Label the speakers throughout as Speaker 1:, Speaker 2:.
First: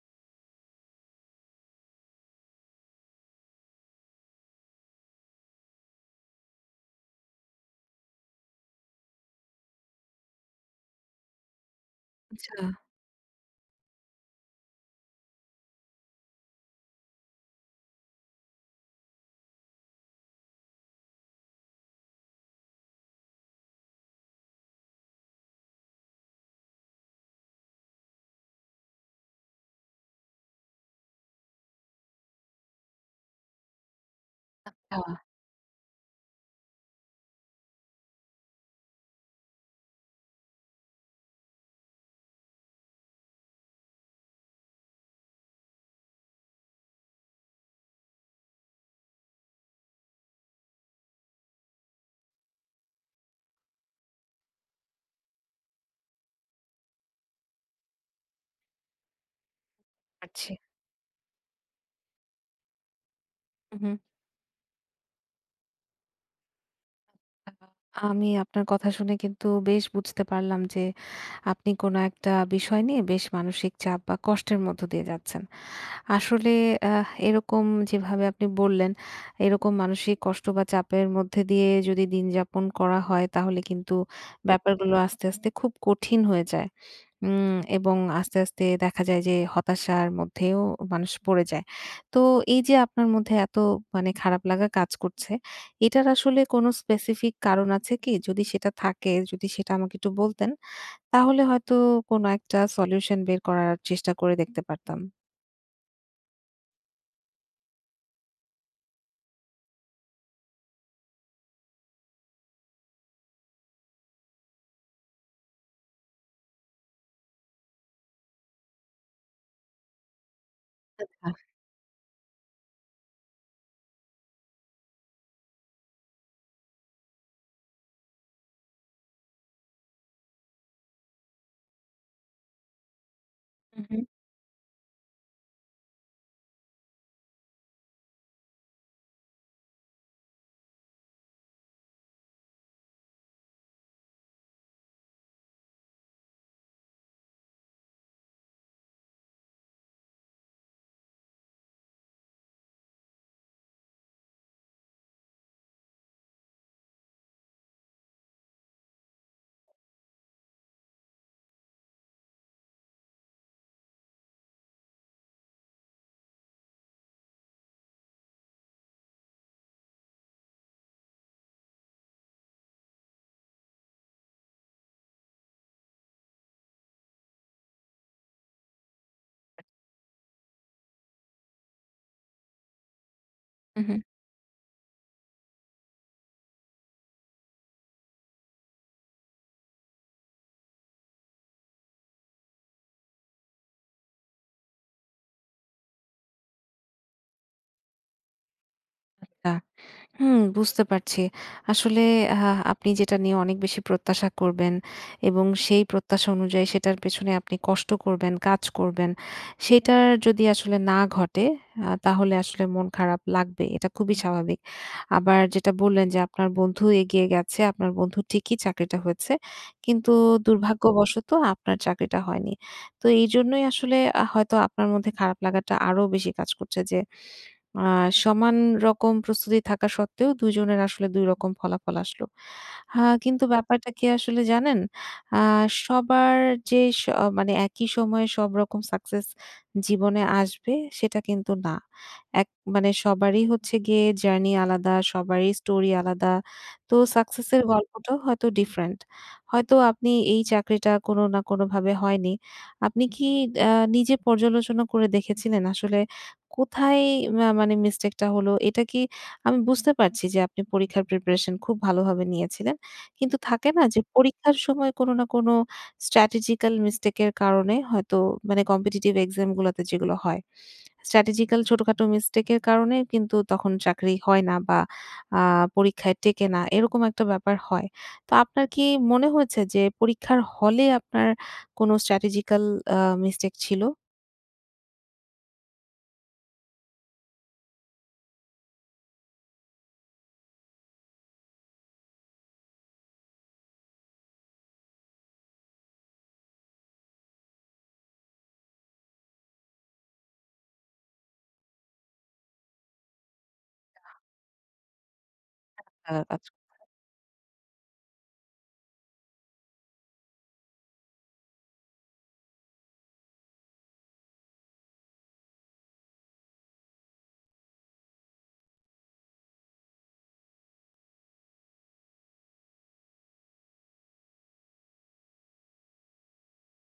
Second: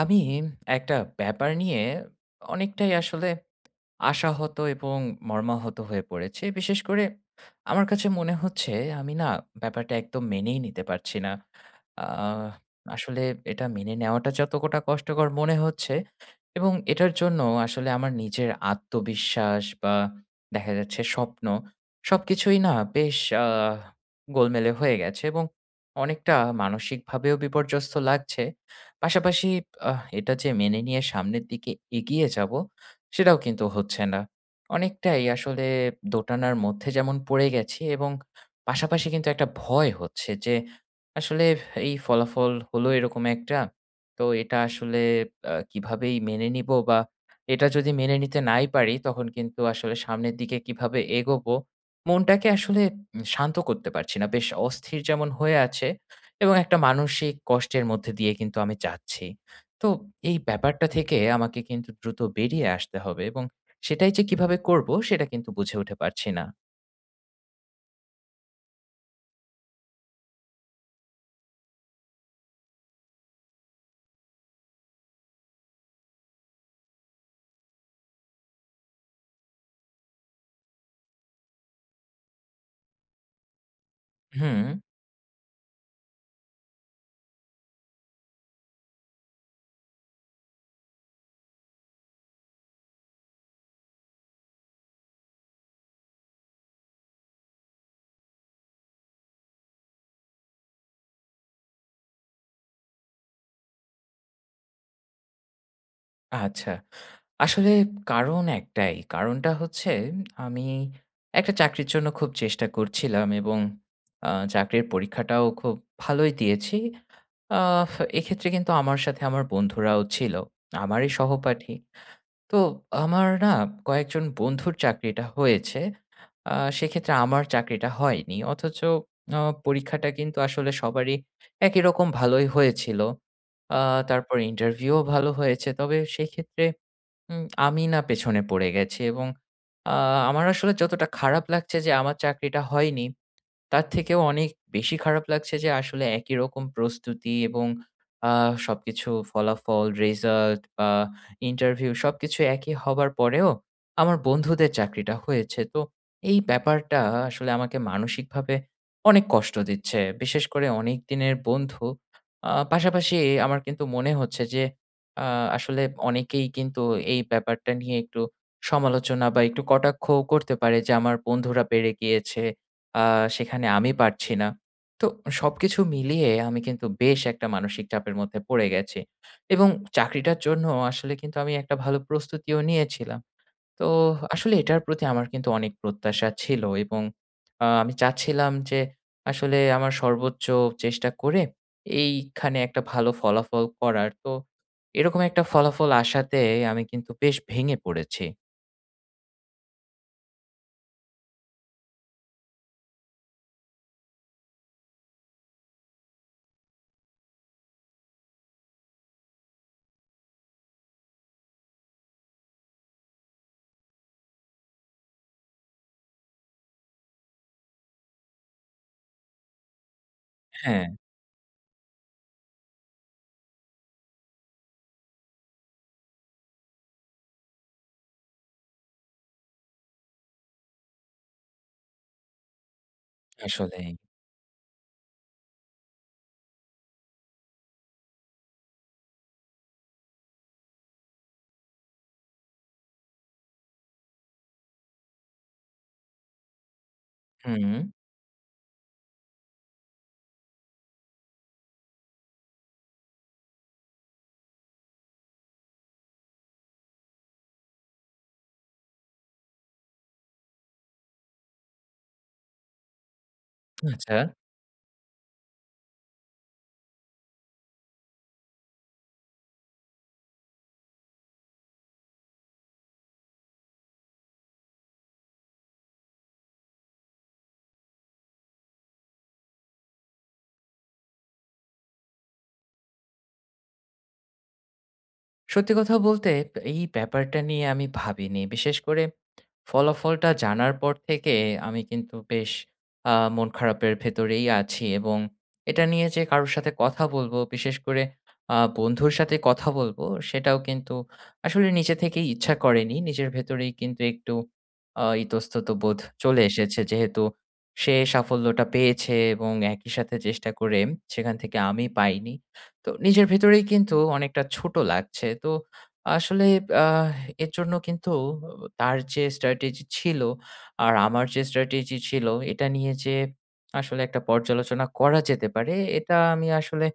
Speaker 1: আমি একটা ব্যাপার নিয়ে অনেকটাই আসলে আশাহত এবং মর্মাহত হয়ে পড়েছি। বিশেষ করে আমার কাছে মনে হচ্ছে আমি না ব্যাপারটা একদম মেনেই নিতে পারছি না। আ
Speaker 2: আচ্ছা।
Speaker 1: আসলে এটা মেনে নেওয়াটা যতটা কষ্টকর মনে হচ্ছে, এবং এটার জন্য আসলে আমার নিজের আত্মবিশ্বাস বা দেখা যাচ্ছে স্বপ্ন সবকিছুই না বেশ আ গোলমেলে হয়ে গেছে, এবং অনেকটা মানসিকভাবেও বিপর্যস্ত লাগছে। পাশাপাশি এটা যে মেনে নিয়ে সামনের দিকে এগিয়ে যাব, সেটাও কিন্তু হচ্ছে না। অনেকটাই আসলে দোটানার মধ্যে যেমন পড়ে গেছি, এবং পাশাপাশি কিন্তু একটা ভয় হচ্ছে যে, আসলে এই ফলাফল হলো এরকম একটা। তো এটা আসলে কিভাবেই মেনে নিবো, বা এটা যদি মেনে নিতে নাই পারি, তখন কিন্তু আসলে সামনের দিকে কিভাবে এগোবো, মনটাকে আসলে শান্ত করতে পারছি না। বেশ অস্থির যেমন হয়ে আছে, এবং একটা মানসিক কষ্টের মধ্যে দিয়ে কিন্তু আমি যাচ্ছি। তো এই
Speaker 2: পারছি।
Speaker 1: ব্যাপারটা থেকে আমাকে কিন্তু দ্রুত বেরিয়ে আসতে হবে, এবং
Speaker 2: উহু।
Speaker 1: সেটাই যে কিভাবে করব সেটা কিন্তু বুঝে উঠে পারছি না।
Speaker 2: আমি আপনার কথা শুনে কিন্তু বেশ বুঝতে পারলাম যে আপনি কোনো একটা বিষয় নিয়ে বেশ মানসিক চাপ বা কষ্টের মধ্য দিয়ে যাচ্ছেন। আসলে এরকম যেভাবে আপনি বললেন এরকম মানসিক কষ্ট বা চাপের মধ্যে দিয়ে যদি দিন যাপন করা হয় তাহলে কিন্তু
Speaker 1: হুম,
Speaker 2: ব্যাপারগুলো আস্তে আস্তে খুব কঠিন হয়ে যায়। এবং আস্তে আস্তে দেখা যায় যে হতাশার মধ্যেও মানুষ পড়ে যায়। তো এই যে আপনার মধ্যে এত মানে খারাপ লাগা কাজ করছে, এটার আসলে কোনো স্পেসিফিক কারণ আছে কি? যদি সেটা থাকে, যদি সেটা আমাকে একটু বলতেন, তাহলে হয়তো কোনো একটা সলিউশন বের করার চেষ্টা করে দেখতে পারতাম।
Speaker 1: আচ্ছা। আসলে কারণ একটাই। কারণটা হচ্ছে আমি একটা চাকরির জন্য খুব চেষ্টা করছিলাম, এবং চাকরির পরীক্ষাটাও খুব ভালোই দিয়েছি। আহ এক্ষেত্রে কিন্তু আমার সাথে আমার বন্ধুরাও ছিল। আমারই সহপাঠী। তো আমার না কয়েকজন বন্ধুর চাকরিটা হয়েছে। আ সেক্ষেত্রে আমার চাকরিটা হয়নি। অথচ আ পরীক্ষাটা কিন্তু আসলে সবারই একই রকম ভালোই হয়েছিল। আ তারপর ইন্টারভিউও ভালো হয়েছে। তবে সেক্ষেত্রে আমি না পেছনে পড়ে গেছি, এবং আ আমার আসলে যতটা খারাপ লাগছে যে আমার চাকরিটা হয়নি, তার থেকেও অনেক বেশি খারাপ লাগছে যে আসলে একই রকম প্রস্তুতি এবং আ সবকিছু ফলাফল, রেজাল্ট বা ইন্টারভিউ সবকিছু একই হবার পরেও আমার বন্ধুদের চাকরিটা হয়েছে। তো এই ব্যাপারটা আসলে আমাকে মানসিকভাবে অনেক কষ্ট দিচ্ছে। বিশেষ করে অনেক দিনের বন্ধু। পাশাপাশি আমার কিন্তু মনে হচ্ছে যে আ আসলে অনেকেই কিন্তু এই ব্যাপারটা নিয়ে একটু সমালোচনা বা একটু কটাক্ষও করতে পারে যে আমার বন্ধুরা পেরে গিয়েছে, আ সেখানে আমি পারছি না। তো সবকিছু মিলিয়ে আমি কিন্তু বেশ একটা মানসিক চাপের মধ্যে পড়ে গেছি, এবং চাকরিটার জন্য আসলে কিন্তু আমি একটা ভালো প্রস্তুতিও নিয়েছিলাম। তো
Speaker 2: হম,
Speaker 1: আসলে এটার প্রতি আমার কিন্তু অনেক প্রত্যাশা ছিল, এবং আমি চাচ্ছিলাম যে আসলে আমার সর্বোচ্চ চেষ্টা করে এইখানে একটা ভালো ফলাফল করার। তো এরকম একটা ফলাফল আসাতে আমি কিন্তু বেশ ভেঙে পড়েছি।
Speaker 2: হ্যাঁ। হুম, বুঝতে পারছি। আসলে আ আপনি যেটা নিয়ে অনেক বেশি প্রত্যাশা করবেন এবং সেই প্রত্যাশা অনুযায়ী সেটার পেছনে আপনি কষ্ট করবেন, কাজ করবেন। সেটার যদি আসলে না ঘটে তাহলে আসলে মন খারাপ লাগবে। এটা খুবই স্বাভাবিক। আবার যেটা বললেন যে আপনার বন্ধু এগিয়ে গেছে, আপনার বন্ধুর ঠিকই চাকরিটা হয়েছে। কিন্তু
Speaker 1: হ্যাঁ,
Speaker 2: দুর্ভাগ্যবশত আপনার চাকরিটা হয়নি। তো এইজন্যই আসলে হয়তো আপনার মধ্যে খারাপ লাগাটা আরো বেশি কাজ করছে যে আ সমান রকম প্রস্তুতি থাকা সত্ত্বেও ২ জনের আসলে ২ রকম ফলাফল আসলো। হা কিন্তু
Speaker 1: আসলেই।
Speaker 2: ব্যাপারটা কি আসলে জানেন? আ সবার যে স মানে একই সময়ে সব রকম সাকসেস জীবনে আসবে সেটা কিন্তু না। এক মানে সবারই হচ্ছে গিয়ে জার্নি আলাদা, সবারই স্টোরি আলাদা। তো সাকসেসের
Speaker 1: হুম,
Speaker 2: গল্পটাও হয়তো ডিফারেন্ট। হয়তো আপনি এই চাকরিটা কোনো না কোনোভাবে হয়নি। আপনি কি আ নিজে পর্যালোচনা করে দেখেছিলেন আসলে কোথায় মানে মিস্টেকটা হলো? এটা কি, আমি বুঝতে পারছি যে আপনি পরীক্ষার প্রিপারেশন খুব ভালোভাবে নিয়েছিলেন। কিন্তু থাকে না যে
Speaker 1: আচ্ছা।
Speaker 2: পরীক্ষার সময় কোনো না কোনো strategical mistake এর কারণে হয়তো, মানে কম্পিটিটিভ এক্সাম গুলাতে যেগুলো হয়। strategical ছোটখাটো মিস্টেক এর কারণে কিন্তু তখন চাকরি হয় না বা আ পরীক্ষায় টেকে না। এরকম একটা ব্যাপার হয়। তো আপনার কি মনে হয়েছে যে পরীক্ষার হলে আপনার কোনো strategical আ মিস্টেক ছিল?
Speaker 1: সত্যি কথা বলতে এই ব্যাপারটা নিয়ে আমি ভাবিনি। বিশেষ করে, ফলাফলটা জানার পর থেকে আমি কিন্তু বেশ মন খারাপের ভেতরেই আছি, এবং এটা নিয়ে যে কারোর সাথে কথা বলবো, বিশেষ করে বন্ধুর সাথে কথা বলবো, সেটাও কিন্তু আসলে নিজে থেকেই ইচ্ছা করেনি। নিজের ভেতরেই কিন্তু একটু ইতস্তত বোধ
Speaker 2: আ
Speaker 1: চলে
Speaker 2: কাজ
Speaker 1: এসেছে। যেহেতু সে সাফল্যটা পেয়েছে, এবং একই সাথে চেষ্টা করে সেখান থেকে আমি পাইনি। তো নিজের ভেতরেই কিন্তু অনেকটা ছোট লাগছে। তো আসলে আ এর জন্য কিন্তু তার যে স্ট্র্যাটেজি ছিল, আর আমার যে স্ট্র্যাটেজি ছিল, এটা নিয়ে যে আসলে একটা পর্যালোচনা করা যেতে পারে, এটা আমি আসলে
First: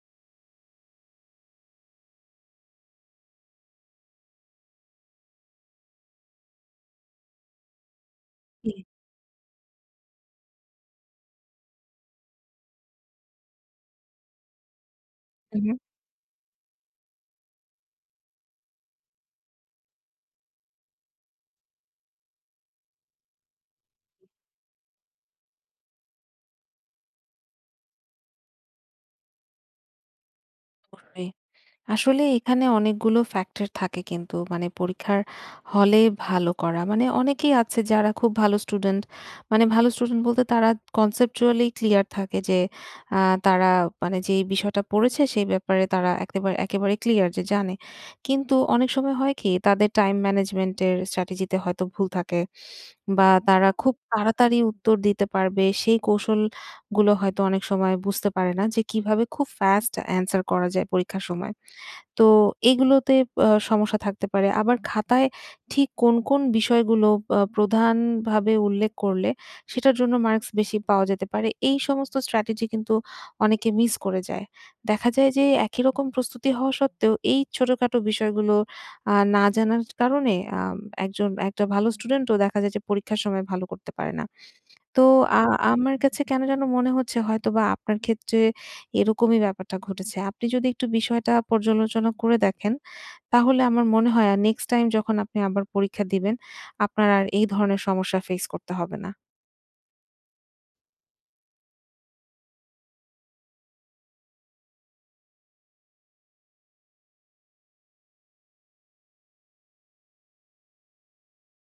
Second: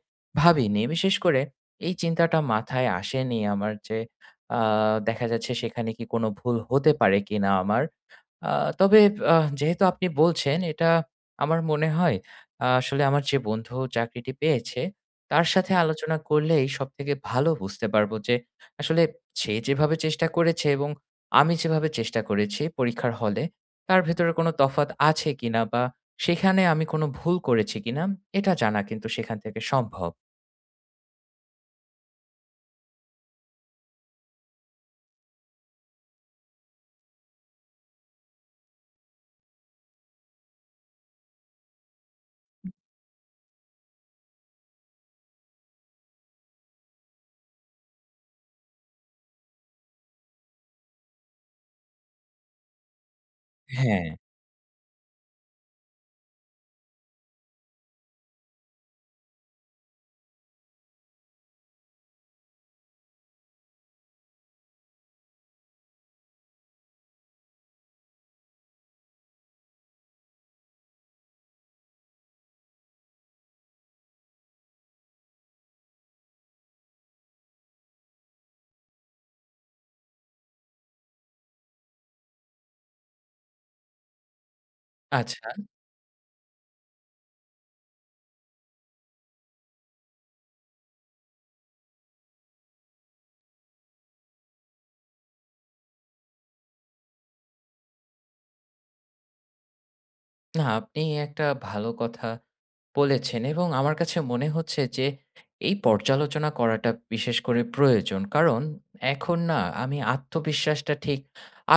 Speaker 1: ভাবিনি। বিশেষ করে এই চিন্তাটা মাথায় আসেনি আমার যে আ দেখা যাচ্ছে সেখানে কি কোনো ভুল হতে পারে কিনা আমার? আ
Speaker 2: জি,
Speaker 1: তবে আ যেহেতু আপনি বলছেন, এটা আমার মনে হয় আসলে আমার যে বন্ধু চাকরিটি পেয়েছে, তার
Speaker 2: হু,
Speaker 1: সাথে
Speaker 2: হু।
Speaker 1: আলোচনা করলেই সবথেকে ভালো বুঝতে পারবো যে আসলে সে যেভাবে চেষ্টা করেছে, এবং আমি যেভাবে চেষ্টা করেছি পরীক্ষার হলে, তার ভেতরে কোনো তফাৎ আছে কিনা, বা সেখানে আমি কোনো ভুল করেছি কিনা, এটা জানা কিন্তু সেখান থেকে সম্ভব।
Speaker 2: অবশ্যই। আসলে এখানে অনেকগুলো ফ্যাক্টর থাকে কিন্তু, মানে পরীক্ষার হলে ভালো করা। মানে অনেকেই আছে যারা খুব ভালো স্টুডেন্ট। মানে ভালো স্টুডেন্ট বলতে তারা কনসেপচুয়ালি ক্লিয়ার থাকে যে আ তারা মানে যেই বিষয়টা পড়েছে সেই ব্যাপারে তারা একেবারে একেবারে ক্লিয়ার যে জানে। কিন্তু অনেক সময় হয় কি, তাদের টাইম ম্যানেজমেন্ট এর স্ট্র্যাটেজিতে হয়তো ভুল থাকে বা তারা খুব
Speaker 1: হ্যাঁ।
Speaker 2: তাড়াতাড়ি উত্তর দিতে পারবে সেই কৌশলগুলো হয়তো অনেক সময় বুঝতে পারে না যে কিভাবে খুব ফাস্ট অ্যান্সার করা যায় পরীক্ষার সময়। তো এগুলোতে সমস্যা থাকতে পারে। আবার খাতায় ঠিক কোন বিষয়গুলো প্রধানভাবে উল্লেখ করলে সেটার জন্য মার্কস বেশি পাওয়া যেতে পারে। এই সমস্ত স্ট্র্যাটেজি কিন্তু অনেকে মিস করে যায়। দেখা যায় যে একই রকম প্রস্তুতি হওয়া সত্ত্বেও এই ছোটখাটো বিষয়গুলো না জানার কারণে আম একজন একটা ভালো স্টুডেন্টও দেখা যায় যে পরীক্ষার সময় ভালো করতে পারে না। তো আ
Speaker 1: আচ্ছা।
Speaker 2: আমার কাছে কেন যেন মনে হচ্ছে হয়তোবা আপনার ক্ষেত্রে এরকমই ব্যাপারটা ঘটেছে। আপনি যদি একটু বিষয়টা পর্যালোচনা করে দেখেন, তাহলে আমার মনে হয় আর নেক্সট টাইম যখন আপনি আবার পরীক্ষা দিবেন, আপনার আর এই ধরনের সমস্যা ফেস করতে হবে না।
Speaker 1: না, আপনি একটা ভালো কথা বলেছেন, এবং আমার কাছে মনে হচ্ছে যে এই পর্যালোচনা করাটা বিশেষ করে প্রয়োজন। কারণ এখন না আমি আত্মবিশ্বাসটা ঠিক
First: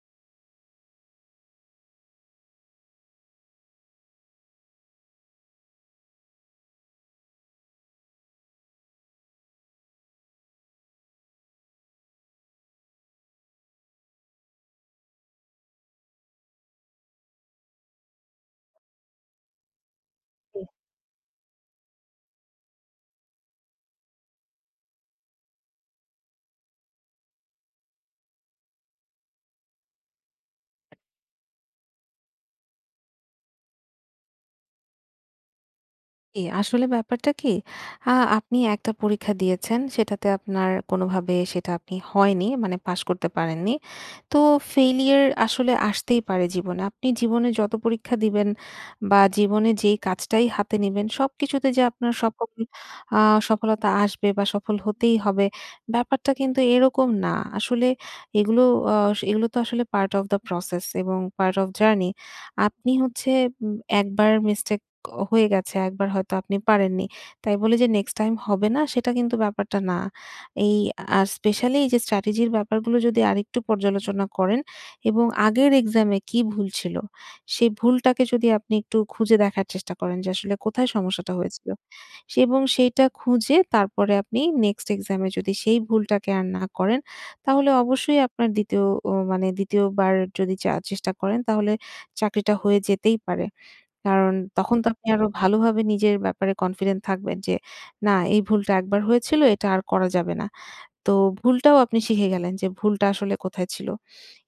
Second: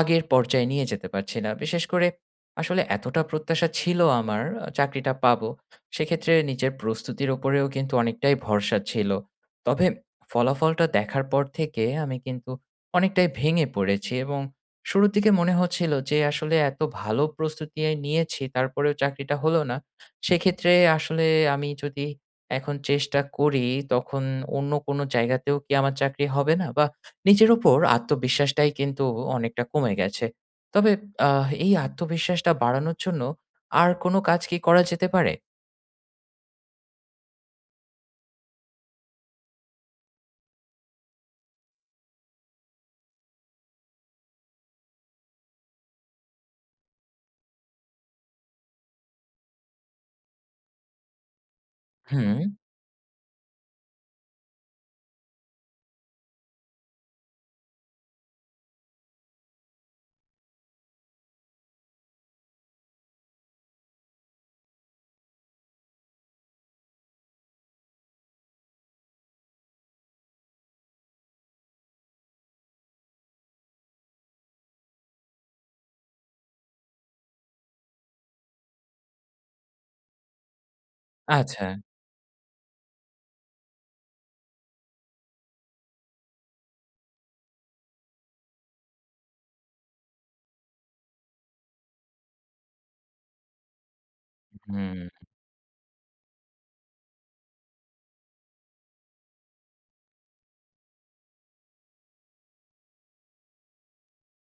Speaker 1: আগের পর্যায়ে নিয়ে যেতে পারছি না। বিশেষ করে আসলে এতটা প্রত্যাশা ছিল আমার চাকরিটা পাবো। সেক্ষেত্রে নিজের প্রস্তুতির উপরেও কিন্তু অনেকটাই ভরসা ছিল। তবে ফলাফলটা দেখার পর থেকে আমি কিন্তু অনেকটাই ভেঙে পড়েছি, এবং শুরুর দিকে মনে হচ্ছিল যে আসলে এত ভালো প্রস্তুতি নিয়েছি তারপরেও চাকরিটা হলো না। সেক্ষেত্রে আসলে আমি যদি এখন চেষ্টা করি, তখন অন্য কোনো জায়গাতেও কি আমার চাকরি হবে না? বা নিজের উপর আত্মবিশ্বাসটাই কিন্তু অনেকটা কমে গেছে। তবে এই আত্মবিশ্বাসটা বাড়ানোর জন্য আর কোনো কাজ কি করা যেতে পারে?
Speaker 2: জি, আসলে ব্যাপারটা কি? আ আপনি একটা পরীক্ষা দিয়েছেন, সেটাতে আপনার কোনোভাবে সেটা আপনি হয়নি, মানে পাস করতে পারেননি। তো ফেইলিউর আসলে আসতেই পারে জীবনে। আপনি জীবনে যত পরীক্ষা দিবেন বা জীবনে যেই কাজটাই হাতে নিবেন, সবকিছুতে যে আপনার
Speaker 1: হুম,
Speaker 2: সফল আ সফলতা আসবে বা সফল হতেই হবে, ব্যাপারটা কিন্তু এরকম না। আসলে এগুলো আ এগুলো তো আসলে পার্ট অফ দ্য প্রসেস এবং পার্ট অফ জার্নি। আপনি হচ্ছে উম একবার মিস্টেক হয়ে গেছে। একবার হয়তো আপনি পারেননি। তাই বলে যে নেক্সট টাইম হবে না সেটা কিন্তু ব্যাপারটা না। এই আর স্পেশালি এই যে স্ট্র্যাটেজির ব্যাপারগুলো যদি আরেকটু পর্যালোচনা করেন এবং আগের এক্সামে কি ভুল ছিল, সেই ভুলটাকে যদি আপনি একটু খুঁজে দেখার চেষ্টা করেন যে আসলে কোথায় সমস্যাটা
Speaker 1: আচ্ছা।
Speaker 2: হয়েছিল। সে এবং সেইটা খুঁজে তারপরে আপনি নেক্সট এক্সামে যদি সেই ভুলটাকে আর না করেন, তাহলে অবশ্যই আপনার ২য় ও মানে ২য় বার যদি চেষ্টা করেন তাহলে চাকরিটা হয়ে যেতেই পারে। কারণ তখন তো
Speaker 1: হুম,
Speaker 2: আপনি আরো ভালোভাবে নিজের ব্যাপারে কনফিডেন্ট থাকবেন যে, না এই ভুলটা একবার হয়েছিল এটা আর করা যাবে না। তো ভুলটাও আপনি শিখে গেলেন যে ভুলটা আসলে কোথায় ছিল।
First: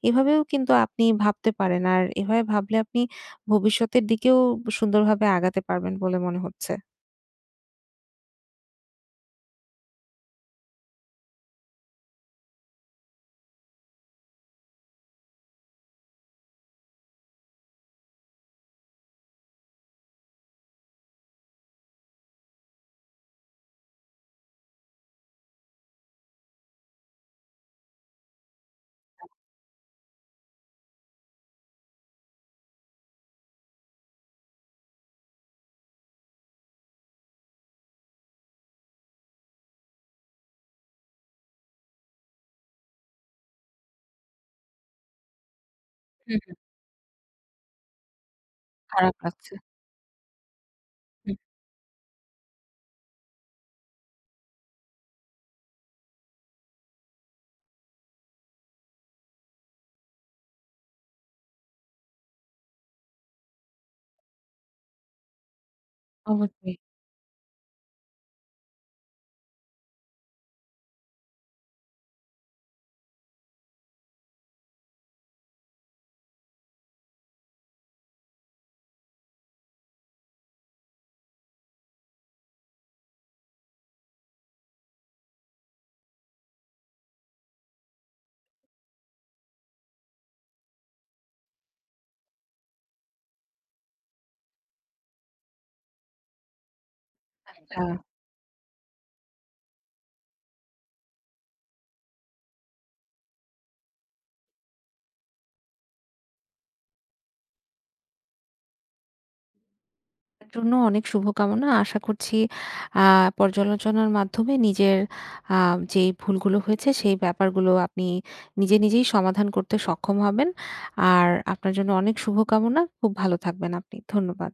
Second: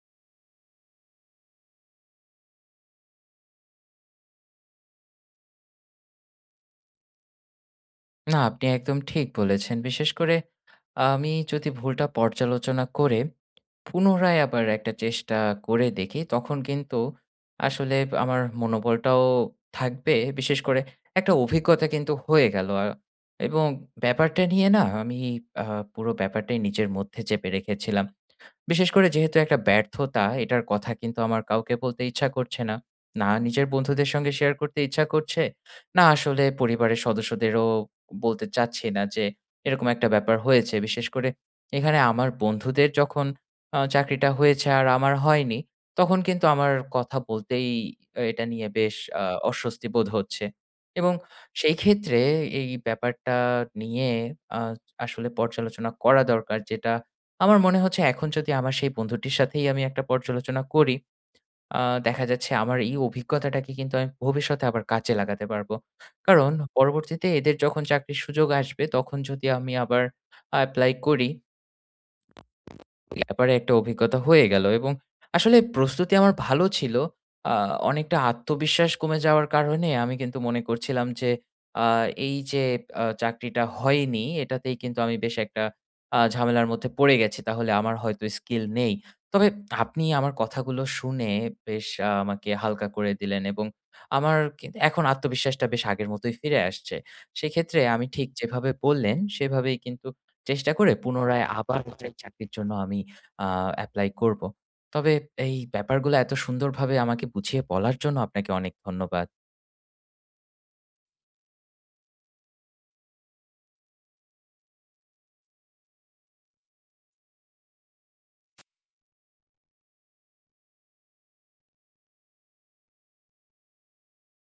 Speaker 2: এভাবেও কিন্তু আপনি ভাবতে পারেন। আর এভাবে ভাবলে আপনি ভবিষ্যতের দিকেও সুন্দরভাবে আগাতে পারবেন বলে মনে হচ্ছে।
Speaker 1: না আপনি একদম ঠিক বলেছেন। বিশেষ করে আমি যদি ভুলটা পর্যালোচনা করে পুনরায় আবার একটা চেষ্টা করে দেখি, তখন কিন্তু আসলে আমার মনোবলটাও থাকবে। বিশেষ করে একটা অভিজ্ঞতা কিন্তু হয়ে গেল। এবং ব্যাপারটা নিয়ে না আমি আ পুরো ব্যাপারটাই নিজের মধ্যে চেপে রেখেছিলাম। বিশেষ করে যেহেতু একটা ব্যর্থতা, এটার কথা কিন্তু আমার কাউকে বলতে ইচ্ছা করছে না। না নিজের বন্ধুদের সঙ্গে শেয়ার করতে ইচ্ছা করছে, না আসলে পরিবারের সদস্যদেরও বলতে চাচ্ছি না যে এরকম একটা ব্যাপার হয়েছে। বিশেষ করে এখানে আমার বন্ধুদের যখন চাকরিটা হয়েছে আর আমার হয়নি, তখন কিন্তু
Speaker 2: হুম,
Speaker 1: আমার কথা বলতেই এটা নিয়ে বেশ
Speaker 2: খারাপ লাগছে।
Speaker 1: অস্বস্তি বোধ হচ্ছে। এবং
Speaker 2: হুম,
Speaker 1: সেই ক্ষেত্রে এই ব্যাপারটা নিয়ে আ আসলে পর্যালোচনা করা দরকার, যেটা আমার মনে হচ্ছে এখন যদি আমার সেই বন্ধুটির সাথেই আমি একটা পর্যালোচনা করি, আ দেখা যাচ্ছে আমার এই অভিজ্ঞতাটাকে কিন্তু আমি ভবিষ্যতে আবার কাজে লাগাতে পারবো। কারণ
Speaker 2: অবশ্যই।
Speaker 1: পরবর্তীতে এদের যখন চাকরির সুযোগ আসবে, তখন যদি আমি আবার এপ্লাই করি ব্যাপারে একটা অভিজ্ঞতা হয়ে গেল, এবং আসলে প্রস্তুতি আমার ভালো ছিল। আ অনেকটা আত্মবিশ্বাস কমে যাওয়ার কারণে আমি কিন্তু মনে করছিলাম যে আ এই যে চাকরিটা হয়নি এটাতেই কিন্তু আমি বেশ একটা ঝামেলার মধ্যে পড়ে গেছি। তাহলে আমার হয়তো স্কিল নেই। তবে আপনি আমার কথাগুলো শুনে বেশ আমাকে হালকা করে দিলেন, এবং আমার কিন্তু এখন আত্মবিশ্বাসটা বেশ আগের মতোই ফিরে আসছে। সেক্ষেত্রে
Speaker 2: হ্যাঁ।
Speaker 1: আমি ঠিক যেভাবে বললেন সেভাবেই কিন্তু চেষ্টা করে পুনরায় আবার চাকরির জন্য আমি আ এপ্লাই করব। তবে এই ব্যাপারগুলো এত সুন্দরভাবে আমাকে বুঝিয়ে বলার জন্য আপনাকে অনেক ধন্যবাদ।
Speaker 2: আপনার জন্য অনেক শুভকামনা। আশা করছি আ পর্যালোচনার মাধ্যমে নিজের আ যেই ভুলগুলো হয়েছে সেই ব্যাপারগুলো আপনি নিজে, নিজেই সমাধান করতে সক্ষম হবেন। আর আপনার জন্য অনেক শুভকামনা। খুব ভালো থাকবেন আপনি। ধন্যবাদ।